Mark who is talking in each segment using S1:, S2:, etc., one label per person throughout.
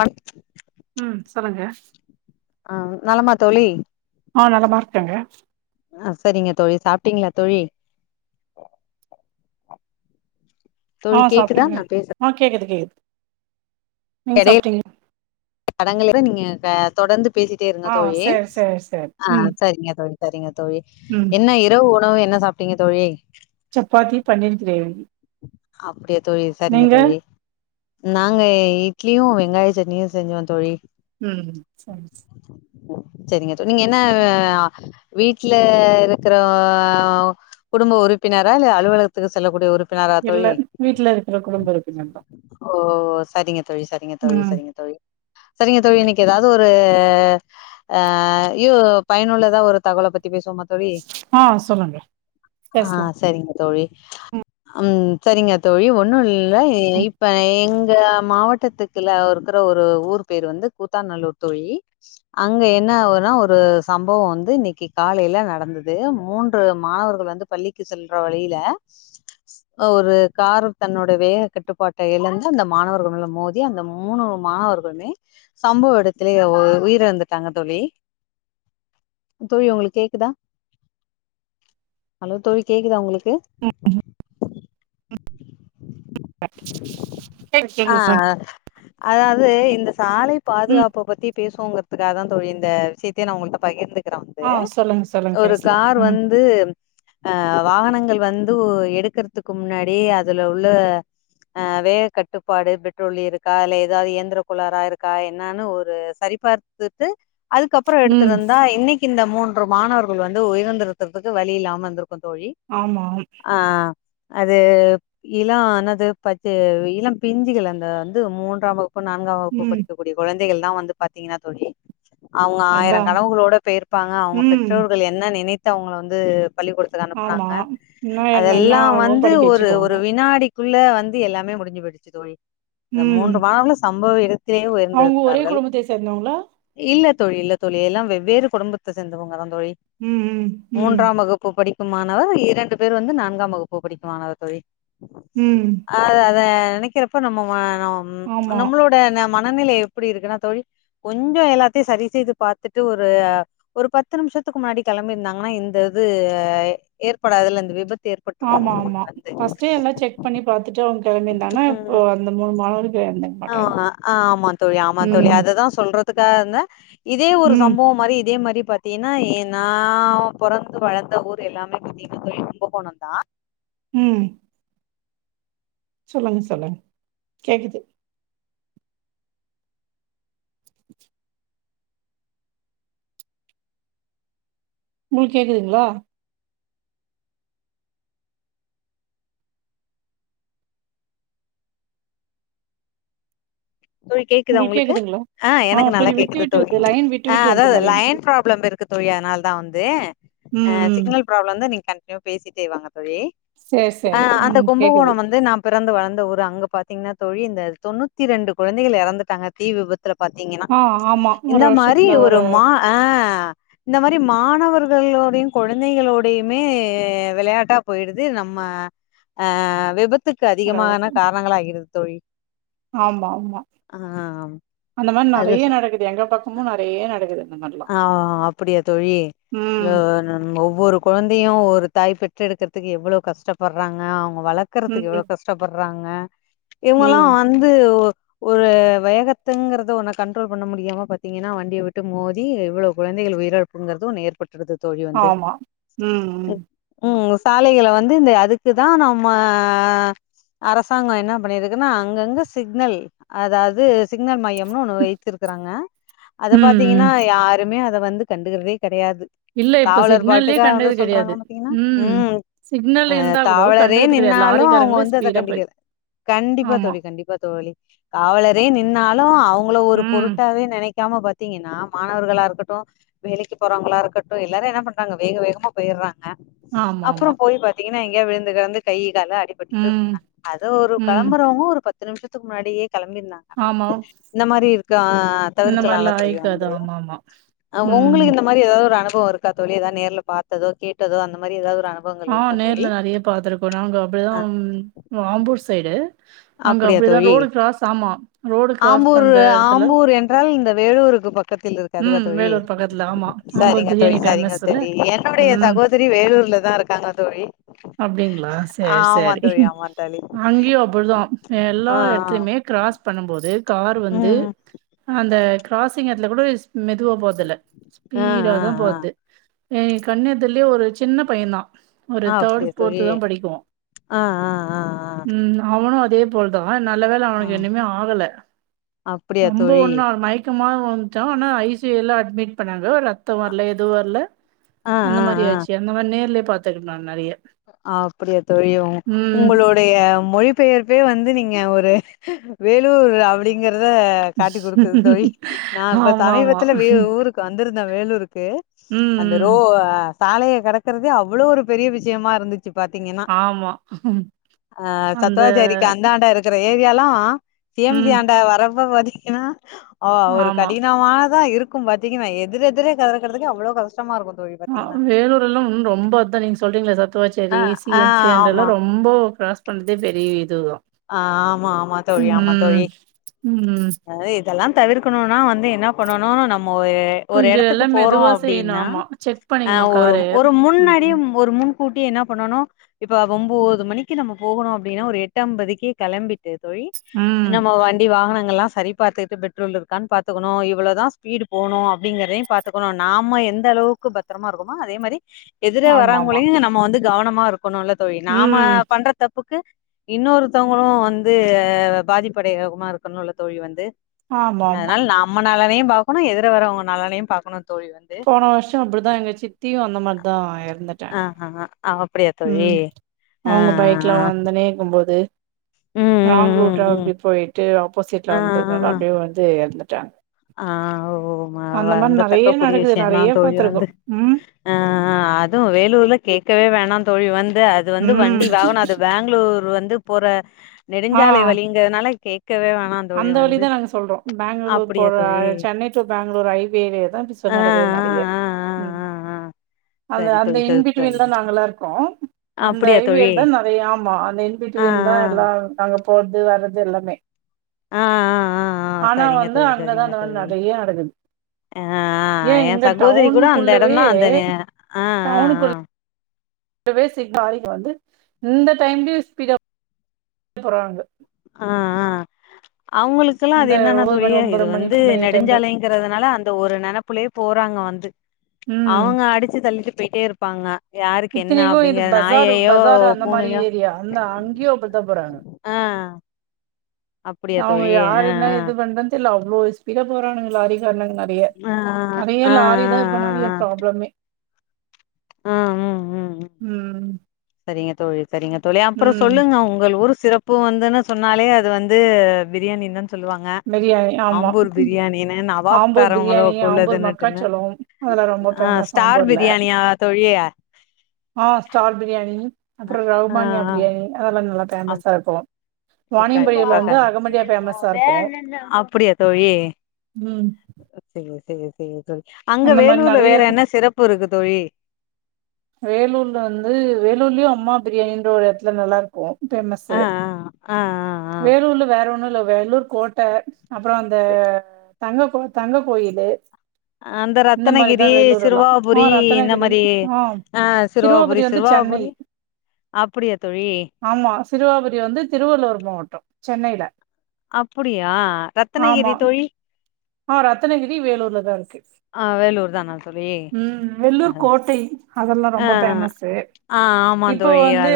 S1: One
S2: ம் சொல்லுங்க
S1: ஆ நலமா தோழி
S2: ஆ நலமா இருக்கேங்க
S1: அ செரிங்க தோழி சாப்டீங்களா தோழி [inaudible]
S2: ஆ
S1: கேக்குதா
S2: சாப்டேங்க
S1: நா பேசுற
S2: ஆ கேக்குது கேக்குது நீங்க சாப்டிங்ளா
S1: தடங்கள் இருநீங்க தொடர்ந்து பேசிட்டே இருங்க
S2: ஆ
S1: தோழி
S2: சேரி சேரி சேரி
S1: ஆ
S2: ம்
S1: சரிங்க தோழி சரிங்க தோழி
S2: ம்
S1: என்ன எட் இரவு உணவு என்ன சாப்புட்டீங்க தோழி
S2: சப்பாத்தி பன்னீர் கிரேவி
S1: அப்புடியா தோழி சரிங்க
S2: நீங்க
S1: தோழி நாங்க இட்லியு வெங்காய சட்னியு செஞ்சோ தோழி
S2: ம்
S1: செரிங்க தோழி நீங்க என்னா வீட்ல இருக்குற குடும்ப உறுப்பினரா இல்ல அலுவலகத்துக்கு செல்லக்கூடிய உறுப்
S2: இல்ல வீட்ல இருக்கற குடும்ப உறுப்பினர் தா
S1: ஓ சரிங்க தோழி சரிங்க தோழி
S2: ம்
S1: சரிங்க தோழி சரிங்க தோழி இன்னைக்கி ஏதாவது ஒரு அ யோ பயனுள்ளதா ஒரு தகவல பத்தி பேசுவோமா
S2: ஆ சொல்லுங்க
S1: ஆ
S2: பேசலா
S1: சரிங்க தோழி
S2: ம்
S1: ம் சரிங்க தோழி ஒன்னு இல இப்ப எங்க மாவட் ட்டத்துக்குள்ள இருக்கற ஒரு ஊர் பேர் வந்து கூத்தாநல்லூர் தோழி அங்க என்ன ஆவுதுன்னா ஒரு சம்பவோ வந்து இன்னைக்கி காலையில நடந்தது மூன்று மாணவர்கள் வந்து பள்ளிக்கு செல்ற வழியில ஒரு காரு தன்னோடைய வேக கட்டுப்பாட்ட இழந்து அந்த மாணவர்கள் மேல மோதி அந்த மூணு மாணவர்கள் சம்பவ எடத்துலயே உயிர் இழந்துட்டாங்க தோழி தோழி உங்களுக்கு கேக்குதா ஹலோ தோழி கேக்குதா உங்களுக்கு
S2: ம் ம் [inaudible]
S1: ஆ அதாது இந்த சாலை
S2: ம்
S1: பாதுகாப்ப பத்தி பேசுவோங்கறதுக்காக தா தோழி இந்த விஷயத்தே நா உங்க கிட்ட பகிர்ந்து கிற வந்து
S2: ஆ சொல்லுங்க சொல்லுங்க
S1: ஒரு
S2: பேசலா
S1: கார்
S2: ம்
S1: வந்து அ வாகனங்கள் வந்து எடுக்கறதுக்கு முன்னாடி அதுல உள்ள ஆ வேக கட்டு ப்பாடு பெட்ரோல் இருக்கா இல்ல ஏதாவது இயந்திர கொளாரா இருக்கா என்னன்னு ஒரு சரிபார் த்துட்டு அதுக்கப்புறோ
S2: ம்
S1: எடுத்திருந்தா இன்னிக் இந்த மூன்று மாணவர்கள் வந்து உயர் இருந்தறத்துக்கு வழி இல்லாம இருந்திருக்கு தோழி
S2: ஆமாம்
S1: ஆ அது இளோ என்னாது பச்ச இளம் பிஞ்சிகள் அந்த வந்து மூன்றாம் வகுப்பு நான்காம் வகுப்பு
S2: ம்
S1: படிக்கக்க கூடிய குழந்தைகள் தா வந்து பாத்தீங்கன்னா தோழி அவுங்க ஆயிரோ
S2: அதா
S1: கணவுகளோட போயிருப்பாங்க அவுங்க
S2: ம்
S1: பெற்றோர்கள் என் என்ன நினைத்து அவுங்கள வந்து பள்ளி கூட டத்துக்கு
S2: ஆமா
S1: அனுப்புனாங்க
S2: இன்னு என்னன்னா
S1: அதெல்லா
S2: அவ
S1: வந்து
S2: படிக்க
S1: ஒரு
S2: வச்சுக்குவாங்க
S1: ஒரு வினாடி குள்ள வந்து எல்லாமே முடிஞ்சி போயிடுச்சி தோழி
S2: ம்
S1: மூன்று மாணவர்களு சம்பவ ஏடத் த்துலயே
S2: அவங்க ஒரே
S1: உயர்ந்திருக்கார்கள்
S2: குடும்பத்தை சேர்ந்தவங்களா
S1: இல்ல தோழி, இல்ல தோழி, எல்லா வெவ்வேறு குடும்பத்த சேந்துவங்கதா தோழி.
S2: ம், ம், ம்,
S1: மூன்றாம் வகுப்பு படி க்கும் மாணவர் இரண்டு பேர் வந்து நான்காம் வகுப்பு படிக்கும் மாணவர் தோழி
S2: ம்.
S1: அது அத நெனைக்கிறப்ப நம்ம
S2: ஆமா.
S1: நம்மளோட மனநிலை எப்டி இருக்குன்னா தோழி கொஞ்சோ எல்லாத்தையு சரி செய்து பாத்துட்டு ஒரு ஒரு பத்து நிமிஷத்துக்கு முன்னாடி களம்பிருந்தாங்கன்னா இந்த இது ஏற்படாதுல்ல இந்த விபத்து
S2: ஆமா
S1: ஏற்பட்ருக்காதுல்ல தோழி
S2: ஆமா
S1: வந்து
S2: ஃபர்ஸ்ட்டே எல்லா செக் பண்ணி பாத் த்துட்டு அவங்க கெளம்பிருந்தாங்கனா
S1: ம்
S2: இப்ப அந்த மூணு மாணவர்கள் எறந்துருக்கமாட்
S1: ஆ ஆ ஆமா தோழி ஆமா தோழி அதுதா சொல்றதுக்காக இருந்த இதே ஒரு
S2: ம்,
S1: சம்பவம் மாரி இதே மாரி பா த்தீன்னா ஏ நா பொறந்து வளந்த ஊர் எல்லாமே பத்தீங்கனா தோழி கும்பகோணம்தா
S2: ம் சொல்லுங்க சொல்லுங்க கேக்குது உங்களுக்கு கேக்குதுங்களா
S1: தோழி கேக்குதா உங்களுக்கு ஆ எனக்கு நல்லா
S2: கொஞ்சம் விட்டு,
S1: கேக்குது
S2: விட்டு
S1: தோழி
S2: வருது. லைன் விட்டு,
S1: ஆ
S2: விட்டு வந்த
S1: அதாவது
S2: மாரி இருந்துச்சு.
S1: லைன் ப்ராப்ளம் இருக்கு தோழி அதனாலதா வந்து
S2: ம்,
S1: ஆ சிக்னல்
S2: ம்.
S1: ப்ராப்ளம்தா நீங்க கண்டினியூவா பேசிட்டேவாங்க தோழி
S2: சரி,
S1: ஆ
S2: சரி.
S1: அந்த
S2: ம் கேக்குது.
S1: கும்பகோணம் வந்து நா பிறந்து வளந்த ஊரு அங்க பாத்தீங்னா தோழி இந்த தொண்ணூத்தி ரெண்டு குழந்தைகள் எறந்துட்டாங்க தீ விபத் துல பாத்தீங்கனா
S2: ஆ ஆமா. ஒரு
S1: இந்த மாரி
S2: வருஷத்துல
S1: ஒரு மா அ இந்த மாரி மாணவர்களோடையு கொழந்தைகளோடையுமே வெளையாட்டா போயிடுது நம்ம ஆ விபத்துக்கு
S2: தடவ
S1: அதிகமான
S2: இருக்கு.
S1: காரணங்கள் ஆகிடுது தோழி
S2: ஆமா ஆமா
S1: ஆ
S2: அந்த மாரி
S1: அது
S2: நறைய நடக்குது எங்க பக்கமு நறைய நடக்குது இந்த மாரிலாம்.
S1: ஆ அப்டியா தோழி இல்ல
S2: ம்,
S1: ஒவ்வொரு கொழந்தையு ஒரு தாய் பெற்றெடுக்கற்துக்கு எவ்ளோ கஷ்டப்பட்றாங்க அவங்க வளக்கறக்கு எவ்ளோ
S2: ம்,
S1: கஷ் டப்பட்றாங்க இவங்களா
S2: ம்.
S1: வந்து ஒரு வேகத்துங்கறத ஒன்ன கண்ட்ரோல் பண்ண முடியாம பாத்தீங்கன்னா வண்டிய விட்டு மோதி தி இவ்ளோ கொழந்தைகள் உயிரிழப்புங்கறது ஒன்னு ஏற்பட்டுருது தோழி வந்து
S2: ஆமா. ம், ம்.
S1: ம் சாலைகள வந்து இந்த அதுக்குதா நம்ம அரசாங்க என்ன பண்ணிருக்குன்னா அங்கங்க சிக்னல் அதா து சிக்னல் மையம்னு ஒன்னு வைத்திருக்றாங்க அத
S2: ம்,
S1: பாத்தீங்க
S2: ம்.
S1: னா யாருமே அத வந்து கண்டுக்றதே கடையாது
S2: இல்ல இப்ப
S1: காவலர்
S2: சிக்னல்லயே
S1: பாட்டுக்கா வந்து
S2: கண்டது கெடையாது.
S1: சொல்றாங்க பாத்தீங்கன்னா, ம்
S2: சிக்னல்
S1: அ
S2: இருந்தா கூட
S1: காவலரே
S2: கண்டது கெடையாது.
S1: நின்னாலு அவங்க
S2: லாரிக்காரங்களே
S1: வந்து அத
S2: ஸ்பீடா போய்
S1: கண்டிக்கிற கண்டிப்பா
S2: ஆமா.
S1: தோழி கண்டிப்பா தோழி காவலரே நின்னாலு அவங்கள ஒரு
S2: ம்.
S1: பொருட்டாவே நெனைக்காம பாத்தீங்கன்னா மாணவர்களா இருக்கட்டு வேலைக்கு போறவங்ளா இருக்கட்டு எல்லாரு என்ன பண்றாங்க வேக வேகமா போய்ட்றாங்க அப்றோ
S2: ஆமாமா.
S1: போய் பாத்தீங்கன்னா எங்கயா விழுந்து கெடந்து கை காலு அடி பட்டுட்டு
S2: ம்,
S1: அத ஒரு
S2: ம்.
S1: களம்புறவங்க ஒரு பத்து நிமிஷத்துக்கு முன்னாடியே களம்பிருந்தாங்க னா
S2: ஆமா.
S1: இந்த மாரி இருக்க தவிர்க்கலால்ல தோழி வந்து
S2: ஆமா
S1: அ உங்களுக்கு எந்த மாரி ஏதாது ஒரு அனுபவ இருக்கா தோழி எதா நேர்ல பாத்ததோ கேட்டதோ அந்த மாரி ஏதாது ஒரு அனுபவ
S2: ஆ நேர்ல நெறைய பாத்தருக்கோ நாங்க அப்டிதா ஆம்பூர் சைடு அங்க
S1: அப்டியா
S2: அப்படிதான்
S1: தோழி,
S2: ரோடு கிராஸ் ஆமா. ரோடு கிராஸ்
S1: ஆம்பூர்
S2: பண்ற எடத்துல
S1: ஆம்பூர் என்றால் இந்த வேலூருக்கு பக் பக்கத்தில் இருக்கே அதுவா
S2: ம்
S1: தோழி
S2: வேலூர் பக்கத்துல ஆமா. ஆம்பூர்
S1: சரிங்க
S2: பிரியாணி
S1: தோழி சரிங்க
S2: ஃபேமஸ்ல.
S1: தோழி என்னுடைய
S2: ம்.
S1: சகோ திரி வேலூர்ல தா இருக்காங்க தோழி
S2: அப்டிங்களா சரி
S1: ஆமா
S2: சரி
S1: தோழி ஆமா தோழி
S2: அங்கயு அப்பதா எல்லா
S1: ஆ ஆ
S2: இடத்துலயுமே கிராஸ் பண்ணும்போது கார் வந்து
S1: ம்
S2: அந்த கிராசிங் எட்த்துல கூட மெதுவா போறதில
S1: ஆ
S2: ஸ்பீடா
S1: ஆ
S2: தா
S1: ஆ
S2: போறது ம் கண்னெதிர்லயே ஒரு சின்ன பையந்தா ஒரு
S1: ஆ
S2: தேர்டு
S1: அப்படியா தோழி
S2: ஃபோர்த்து தா படிக்கு
S1: ஆ ஆ ஆ
S2: ம் அவனு அதே போல் தா நல்ல வேல
S1: ஆ ஆ
S2: அவனுக்கு என்னுமே ஆகல
S1: அப்படியா
S2: ரொம்ப
S1: தோழி
S2: ஒன்னா மைக் கமாய் உழுந்துட்டா ஆனா ஐ சி யு ல அட்மிட் பண்ணாங்க ரத்தொ வர்ல எதுவு வர்ல
S1: ஆ
S2: அந்த
S1: ஆ
S2: மாரி
S1: ஆ
S2: ஆச்சு அந்த மாரி நேர்லயே பாத்துருக்க நா நெறைய
S1: அப்டியா தோழி
S2: ம்
S1: உங்களோட டைய மொழிபெயர்ப்பே வந்து நீங்க ஒரு வேலூர் அப்படிங்கறத காட்டி கொடுக்குது தோழி நா இப்ப
S2: ஆமா ஆமா
S1: சமீபத்தில வீ ஊருக்கு வந்திருந்தெ வேலூருக்கு
S2: ம்
S1: அந்த ரோ
S2: ம்
S1: சாலய கடக்கறதே அவ்ளோ ஒரு பெரிய விஷ விஷயமா இருந்துச்சு பாத்தீங்கன்னா
S2: ஆமா
S1: அ
S2: அந்த
S1: சத்துவாச்சாரிக்கு அந்தாண்ட இருக் இருக்கிற ஏரியாலா சி எம் சி
S2: ம்
S1: அந்தாண்ட வரப்ப பாத்திங்கன்னா ஓ ஒரு
S2: ஆமா.
S1: கடினமானதா இருக்கு பாத்தீங்கன்னா எதிர் எதிரே கடக்கறதுக்கு அவ்ளோ கஷ்டமா இருக்கு தோழி
S2: ஆ
S1: பாத்தீங்கன்னா
S2: வேலூர் எல்லா ஒன்னு ரொம்ப அதா நீங்க சொல்றீங்களே
S1: ஆ
S2: சத்துவாச்சேரி
S1: ஆ
S2: சிஎம் சி அங்
S1: ஆமா
S2: கெல்லா ரொம் ரொம்போ க்ராஸ் பண்றதே பெரிய இதுதா
S1: ஆ ஆமா ஆமா தோழி ஆமா தோழி
S2: ம்.
S1: அது இதெல்லா தவிர்க்கணுனா வந்து என்ன பண்ணணு நம்ம ஒரு ஒரு
S2: கொஞ்சம்
S1: இடத்துக்கு
S2: எல்லாம்
S1: போறோ
S2: மெதுவா செய்யணும்.
S1: அப்டின்னா
S2: ஆமா. செக்
S1: அ
S2: பண்ணிக்கணும்
S1: ஒரு
S2: காரு.
S1: ஒரு
S2: ம்.
S1: முன்னாடியே ஒரு முன்கூட்டி என்ன பண்ணனு இபபோ ஓம்போது மணிக்கு நம்ம போகணு அப்படின்னா ஒரு எட்டு ஐம்பதுக் கே கிளம்பிட்டு போயி
S2: ம்.
S1: நம்ம வண்டி வாகனங்கள் எல்லா சரி பாத்துக்கிட்டு பெட்ரோல் இருக்கான்னு பார்த்துகணு இவ்வளவுதா ஸ்பீடு போனு அப்டிங்கறதயு பாத்துக்கணு நாம எந்த அளவுக்கு பத் பத்திரமா இருக்கும்மா அதே மாதிரி எதிரே
S2: ஆமாமா.
S1: வராங்களையு நம்ம வந்து கவனமா இருக்கணு தோழி நாம
S2: ம்.
S1: பண்ற தப்புக்கு இன்னொரு மத்தவங்களு வந்து பாதிப்பு அடையறதுமா இருக்குனு தோழி வந்து
S2: ஆமாமா.
S1: அதனால நாம் நம்ம நலனையும் பாக்கணு எதிர வரவங்க நலனையு பார்க்கணு தோழி வந்து
S2: போன வருஷோ அப்டிதா எங்க சித்தியு அந்த மாதிரிதா இறந்துட்
S1: ஆ ஹ ஹா
S2: ம் அவங்க
S1: ஆ
S2: பைக்ல வந்துனே இருக்கும்போது
S1: ம்
S2: லாங்
S1: ம்
S2: ரூட்டா
S1: ம் ம்
S2: அப்டி போயிட்டு
S1: ஆ
S2: ஆப்போசிட்ல வந்ததுனால அப்டியே வந்து இறந்துட்டாங்
S1: ஆ ஓ வருந்த தக்கக்கூடிய
S2: நடக்குது.
S1: விஷயோ தா
S2: நெறைய
S1: தோழி வந்து
S2: பார்த்துருக்கோம். ம்.
S1: அ அதும் வேலூர்ல கேக்கவே வேணா தோழி வந்து வந்து
S2: ம்.
S1: வண்டி வாகனோ அது பேங்களூர் வந்து போற
S2: ஆ
S1: நெடுஞ்சாலை வழி அதனால கேக்கவே வேணா தோழி
S2: அந்த வழி
S1: வந்து
S2: தா நாங்க சொல்றோ பேங்ளூர் டூர்
S1: அப்டியா
S2: போற
S1: தோழி
S2: சென்னை டூ பேங்களூர் ஹைவேல தா பிரச்சனை
S1: ஆ
S2: நடக்குது நறைய
S1: ஆ ஆ ஆ ஆ ஆ
S2: அந்த
S1: சரி
S2: அந்த
S1: தோழி சரி தோழி
S2: இன்பிட்வீன்ல நாங்க எல்லா இருக்கோ அந்த
S1: அப்டியா
S2: ஐவேல
S1: தோழி
S2: தா நறைய ஆமா அந்த
S1: ஆ
S2: இன்பிட்வீன் தா நாங்க
S1: ஆ
S2: எல்லா நாங்க போறது வர்றது எல்லாமே
S1: ஆ ஆ ஆ
S2: ஆனா
S1: சேரிங்க
S2: வந்து
S1: தோழி
S2: அங்கதா
S1: சேரிங்க
S2: அந்த மாரி
S1: தோழி
S2: நெறைய நடக்குது
S1: ஆ ஆ
S2: ஏ
S1: என்
S2: இங்க
S1: சகோதரி கூட அந்த இடோ
S2: டவுனுக்குள்ளவே
S1: தா அந்த ஆ ஆ ஆ
S2: அதுவே செட் ஆயிடு வந்து இந்த டைம்லயு ஸ்பீடா போறது புறாங்க
S1: ஆ ஆ அவங்களு க்குலா அது
S2: இந்த
S1: என்னன்னா
S2: ஒன்பது
S1: தோழி
S2: மணி
S1: இது
S2: ஒன்பதர மணி
S1: வந்து
S2: பத்து மணி டைம்ல
S1: நெடுஞ்சாலைங்கிறதுல அந்த ஒரு நெனப்புலயே போறாங்க வந்து
S2: ம்
S1: அவங்க அடிச்சு தள்ளிட்டு பேயிட்டே இருப்பாங்க யாருக்கு என்ன
S2: இத்தனைக்கு இது
S1: அப்டிங்கிற
S2: பஜார்
S1: நாயையோ
S2: பஜார் அந்த மாரி
S1: பூனையோ
S2: ஏரியா அந்த அங்கேயு அப்படித்தா போறாங்க
S1: ஆ அப்டியா
S2: அவங்க
S1: தோழி
S2: யாரு
S1: ஆ
S2: என்ன இது பண்றன் தெர்ல அவ்ளோ ஸ்பீடா போறானுங்க லாரி காரனுங்க நறைய ஆ றைய லாரி தா இப்ப நறைய
S1: ஆ ஆ
S2: ப்ராப்ளமே
S1: ஆ ஆ ம்
S2: ம்
S1: சரிங்க தோழி சரிங்க தோழி அப்பறோ
S2: ம்
S1: சொல்லுங்க உங்கள் ஊரு சிறப் இப்போ வந்துனு சொன்னாலே அது வந்து பிரியாணின் தா சொல்லுவாங் க
S2: பிரியாணி ஆமா
S1: ஆம்பூர்
S2: ம்.
S1: பிரியாணினு நவாப்
S2: ஆம்பூர்
S1: காரங்களு
S2: பிரியாணி
S1: குள்ளது
S2: ஆம்பூர்
S1: இன்னுட்டுனு
S2: மக்காச்சோளோ அதெல்லா ரொம்ப
S1: ஆ
S2: ஃபேமஸ்
S1: ஸ்டார்
S2: ஆம்பூர்ல
S1: பிரியாணியா தோழிய
S2: ஆ ஸ்டார் பிரியாணி அப்றோ
S1: ஆ
S2: ரவுபான்யா
S1: ஆ
S2: பிரியாணி அதுலா நல்லா ஃபேமஸ்ஸா இருக்கூ
S1: அ கண்டிப்பா கண்
S2: ஃபேமஸா இருக்கு
S1: அப்படியே தோழி
S2: ம்
S1: அ தெரியு தெரியு தெரியு தோழி அங்க
S2: அந்த மாரி
S1: வேலூர்ல
S2: நெறைய
S1: வேற என்ன சிறப்பு இருக்கு தோழி
S2: வேலூர்ல வந்து வேலூர்லையு அம்மா பிரியாணின்ற ஒரு எடத்துல நல்லாருக்கோ
S1: ஆ
S2: பேமஸு
S1: ஆ ஆ ஆ ஆ
S2: வேலூர்ல வேற ஒன்னு இல்ல வேலூர் கோட்ட அப்பறோ அந்த தங்க கோ தங்க கோயிலு
S1: அந்த
S2: இந்த மாரிதா
S1: ரத்தனகிரி
S2: வேலூர் எல்லா ஆ
S1: சிறுவாபுரி இந்த
S2: ரத்தனகிரி
S1: மாரி ஆ சிறுவாபுரி
S2: வந்து சென்னை
S1: சிறுவாபுரி அப்படியா தோழி
S2: ஆமா சிறுவாபுரி வந்து திருவள்ளூர் மாவட்டோ சென்னையில
S1: அப்புடியா
S2: ஆமா
S1: ரத்துனகிரி தோழி
S2: ஆ ரத்னகிரி வேலூர்லதா இருக்கு
S1: ஆ வேலூர் தானா தோழி
S2: ம் வெல்லூர்
S1: ஆ
S2: கோட்டை அது எல்லா ரொம்ப பேமஸு
S1: ஆ ஆமா தோழி அ
S2: து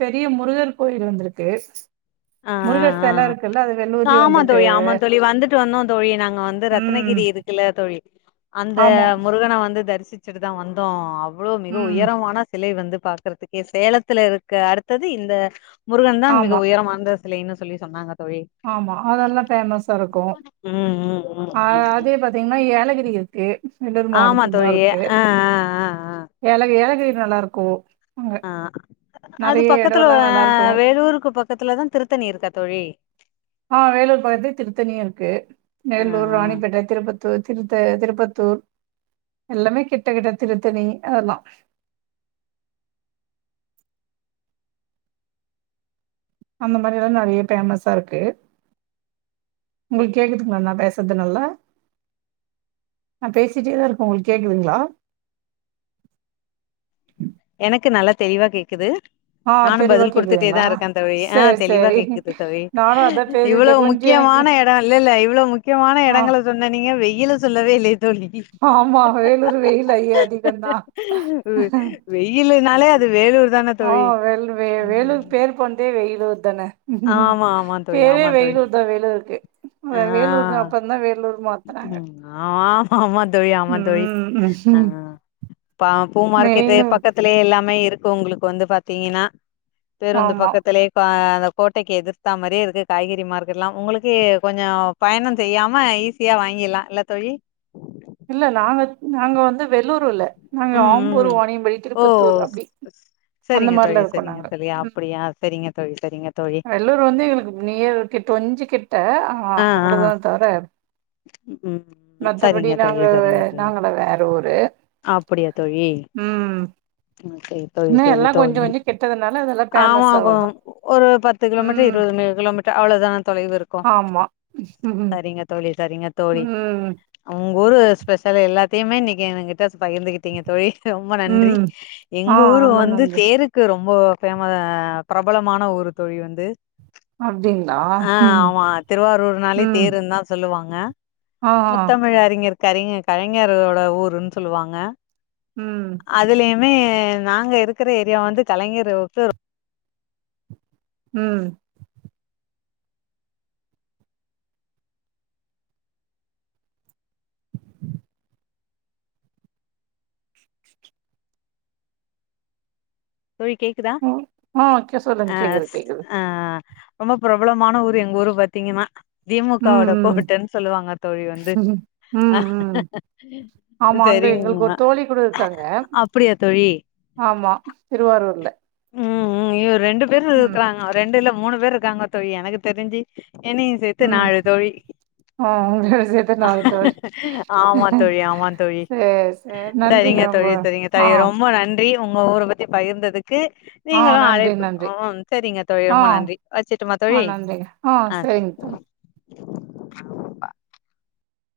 S2: பெரிய முருகர் கோயில் வந்துருக்கு
S1: ஆ ஆ
S2: முருகர்செல இருக்குல்ல அது வெல்லூர்லே வந்துருக்கு
S1: ட்டு வந்தோ தோழி நாங்க வந்து ரத்துனகிரி இருக்குல தோழி அந்த
S2: ஆமா
S1: முருகன வந்து தரிசி ச்சிட்டு தா வந்தோ அவ்ளோ மிக
S2: ம்
S1: உயரமான சிலை வந்து பாக்குறதுக்கே சேலத்துல இருக்க அடுத்தது இந்த முருகன் தா மிக
S2: ஆமா
S1: உயரமா ந்த சிலைன்னு சொல்லி சொன்னாங்க தோழி
S2: ஆமா அதெல்லா ஃபேமஸா இருக்கோ
S1: ம் ம் ம் ம் ம்.
S2: அதே பாத்திங்கின்னா ஏலகிரி இரு க்கு வெல்லூர்
S1: ஆமா
S2: மாவட்டத்தில் தா
S1: தோழி
S2: இருக்கு
S1: ஆ ஆ ஆ ஆ
S2: ஏலகி ஏலகிரி நல்லாருக்கு
S1: ஆ அது பக்கத்துல
S2: நல்லா இருக்கு
S1: வேலூருக்கு பக்கத்துல தா திருத்தணி இருக்கா தோழி
S2: ஆ வேலூர் பக்கத்த திருத்தணியு இருக்கு
S1: ஆ
S2: மேலூர்
S1: ஆ
S2: ராணிப்பேட்டை திருப்பத்தூர் திருத்த திருப்பத்தூர் எல்லாமே கிட்ட கிட்ட திருத்தணி அதெல்லா அந்த மாரி எல்லா நெறைய பேமஸாருக்கு உங்களு கேக்குதுங்களா நா பேசது நல்லா நா பேசிட்டே தா இருக்கே உங்களு கேக்குதுங்களா
S1: எனக்கு நல்லா தெளிவா கேக்குது
S2: ஆ
S1: நானு
S2: தெளிவா
S1: பதில் குடுத்துட்டே தா
S2: கேக்குதுங்களா
S1: இருக்கே தோழி ஆ
S2: சேரி
S1: தெளிவா
S2: சேரி
S1: கேக்குது தோழி
S2: நானு அதா பேசிட்டே
S1: இவ்வளோ
S2: கொஞ்சோ எனக்கு
S1: முக்கியமான எடோ இல்ல இல்ல இவ்ளோ முக்கியமான
S2: ஆ
S1: எடங்கள சொன்ன நீங்க வெயில சொல்லவே இல்லையே தோழி
S2: ஆமா வேலூரு வெயில் ஐ அதிகந்தா
S1: வெ- வெயிலுனாலே அது வேலூர் தான
S2: ஆ
S1: தோழி
S2: வெ வேளுர்
S1: ம்.
S2: பேர் பொண்தே வெயிலு தானே ம்
S1: ஆமா ஆமா தோழி
S2: பேரே
S1: ஆமா தோழி
S2: வேய்லூர் தா வேலூர்க்கே
S1: ஆ
S2: வேலூர்ன அப்ப தா வேலூர் மா
S1: ம் ஆமா ஆமா தோழி ஆமா தோழி ஆ
S2: ம்
S1: பூ மார்க்கெட்டு
S2: மெயினு
S1: பக்கத் த்திலே எல்லாமே இருக்கு உங்குளுக்கு வந்து பாத்தீங்கினா பேருந்து
S2: ஆமா
S1: பக்கத்திலே பா அத கோட்டைக்கி எதிர்த்தா மாரியே இருக்கு காய்கறி மார்க்கெட் எல்லா உங்களுக்கு கொஞ்ச பயண செய்யாம ஈஸ் ஈசியா வாங்கிலா இல்ல தோழி
S2: இல்ல நாங்க நாங்க வந்து வெலூர்இல்ல நாங்க
S1: ம்
S2: ஆம்பூர்
S1: ம்
S2: வாணியம்பள்ளி
S1: ஓ
S2: திருப்பத்தூர்
S1: ஸ்
S2: அப்பிடி அந்த மாரிலா இருக்கோ நாங்க ம்
S1: அப்புடியா செரிங்க தோழி செரிங்க
S2: வெள்ளூர் வந்து எங்களுக்கு நேர் கிட்ட கொஞ்ச கிட்ட
S1: ஆ ஆ
S2: அவ்ளதா தவிர
S1: ம்
S2: மத்தபடி
S1: சரிங்க தோழி
S2: நாங்க நாங்களா வேற ஊரு
S1: அப்பிடியா தோழி
S2: ம்
S1: ம் செரி தோழி
S2: இன்னு
S1: செரி
S2: எல்லா கொஞ்ச
S1: தோழி
S2: கொஞ்ச கெட்டதுனால அதெல்லா பேமஸ்
S1: ஆமாகோ
S2: அவ்ளதா
S1: ஒரு பத்து கிலோமீட்ரு
S2: ம்
S1: இருவதுமைல் கிலோமீட்ர் அவ்ளதா தொலைவு இருக்கு
S2: அ [unintelligible]
S1: செரிங்க தோழி சரிங்க தோழி உங்கு ஊரு ஸ்பெஷல எல்லாத்தையுமே இன்னக்கி என்கிட்ட பகிந்துகிட்டீங்க தோழி ரொம்ப நன்றி
S2: ம் ஆ
S1: எங்க ஊரு
S2: ரொம்ப
S1: வந்து
S2: நன்றி
S1: தேரு க்கு ரொம்ப பேம பிரபலமான ஊரு தோழி வந்து
S2: அப்டிங்லா ம்
S1: திருவாருர் நாளே
S2: ம்
S1: தேருன் தா சொல்லுவாங்க
S2: ஆ ஆ
S1: முத்தமிழ் அறிஞர் கரிஞ கலைஞரோட ஊருன்னு சொல்லுவாங்க
S2: ம்
S1: அதிலியுமே நாங்க இருக்குற ஏரியா வந்து கலைஞர்வுத்து
S2: ம்
S1: தோழி கேக்குதா
S2: ஆ ஓகே சொல்லுங்க
S1: அ
S2: கேக்குது
S1: ஸ்
S2: கேக்குது
S1: ஆ ரொம்ப பிரபலமான ஊரு எங்க ஊரு பாத்தீங்கன்னா
S2: ம்
S1: திமுகவோட
S2: ம்
S1: கோட்டன்னு சொல்லுவாங்க தோழி வந்து
S2: ம் ம் ஆமா அங்க எங்களுக்கு
S1: செரிங்க
S2: ஒரு தோழி கூட இருக்காங்க
S1: அப்படியா தோழி
S2: ஆமா திருவாரூர்ல
S1: அயோ ரெண்டு பேர்
S2: ம்
S1: இருக்கறாங்க ரெண்டு இல்ல மூணு பேரு இருக்காங்க தோழி எனக்கு தெரிஞ்சு எனை சேத்து
S2: ம்
S1: நாலு தோழி
S2: ஆ உங்களோட சேத்து நாலு தோழி
S1: ஆமா தோழி ஆமா தோழி
S2: சேரி சேரி நன்றிங்க
S1: சரிங்க
S2: ரொம்ப
S1: தோழி சரிங்க
S2: ஆ
S1: தோழி ரொம்ப நன்றி உங்க ஊர பத்தி பகிர்ந்ததுக் க்கு
S2: ஆ
S1: நீங்களு
S2: நன்றி
S1: அழைப்பு
S2: நன்றி
S1: ம் செரிங்க தோழி
S2: ஆ
S1: ரொம்ப நன்றி வச்சுட்டுமா
S2: ஆ
S1: தோழி
S2: நன்றிங்க ஆ செரிங்க தோழி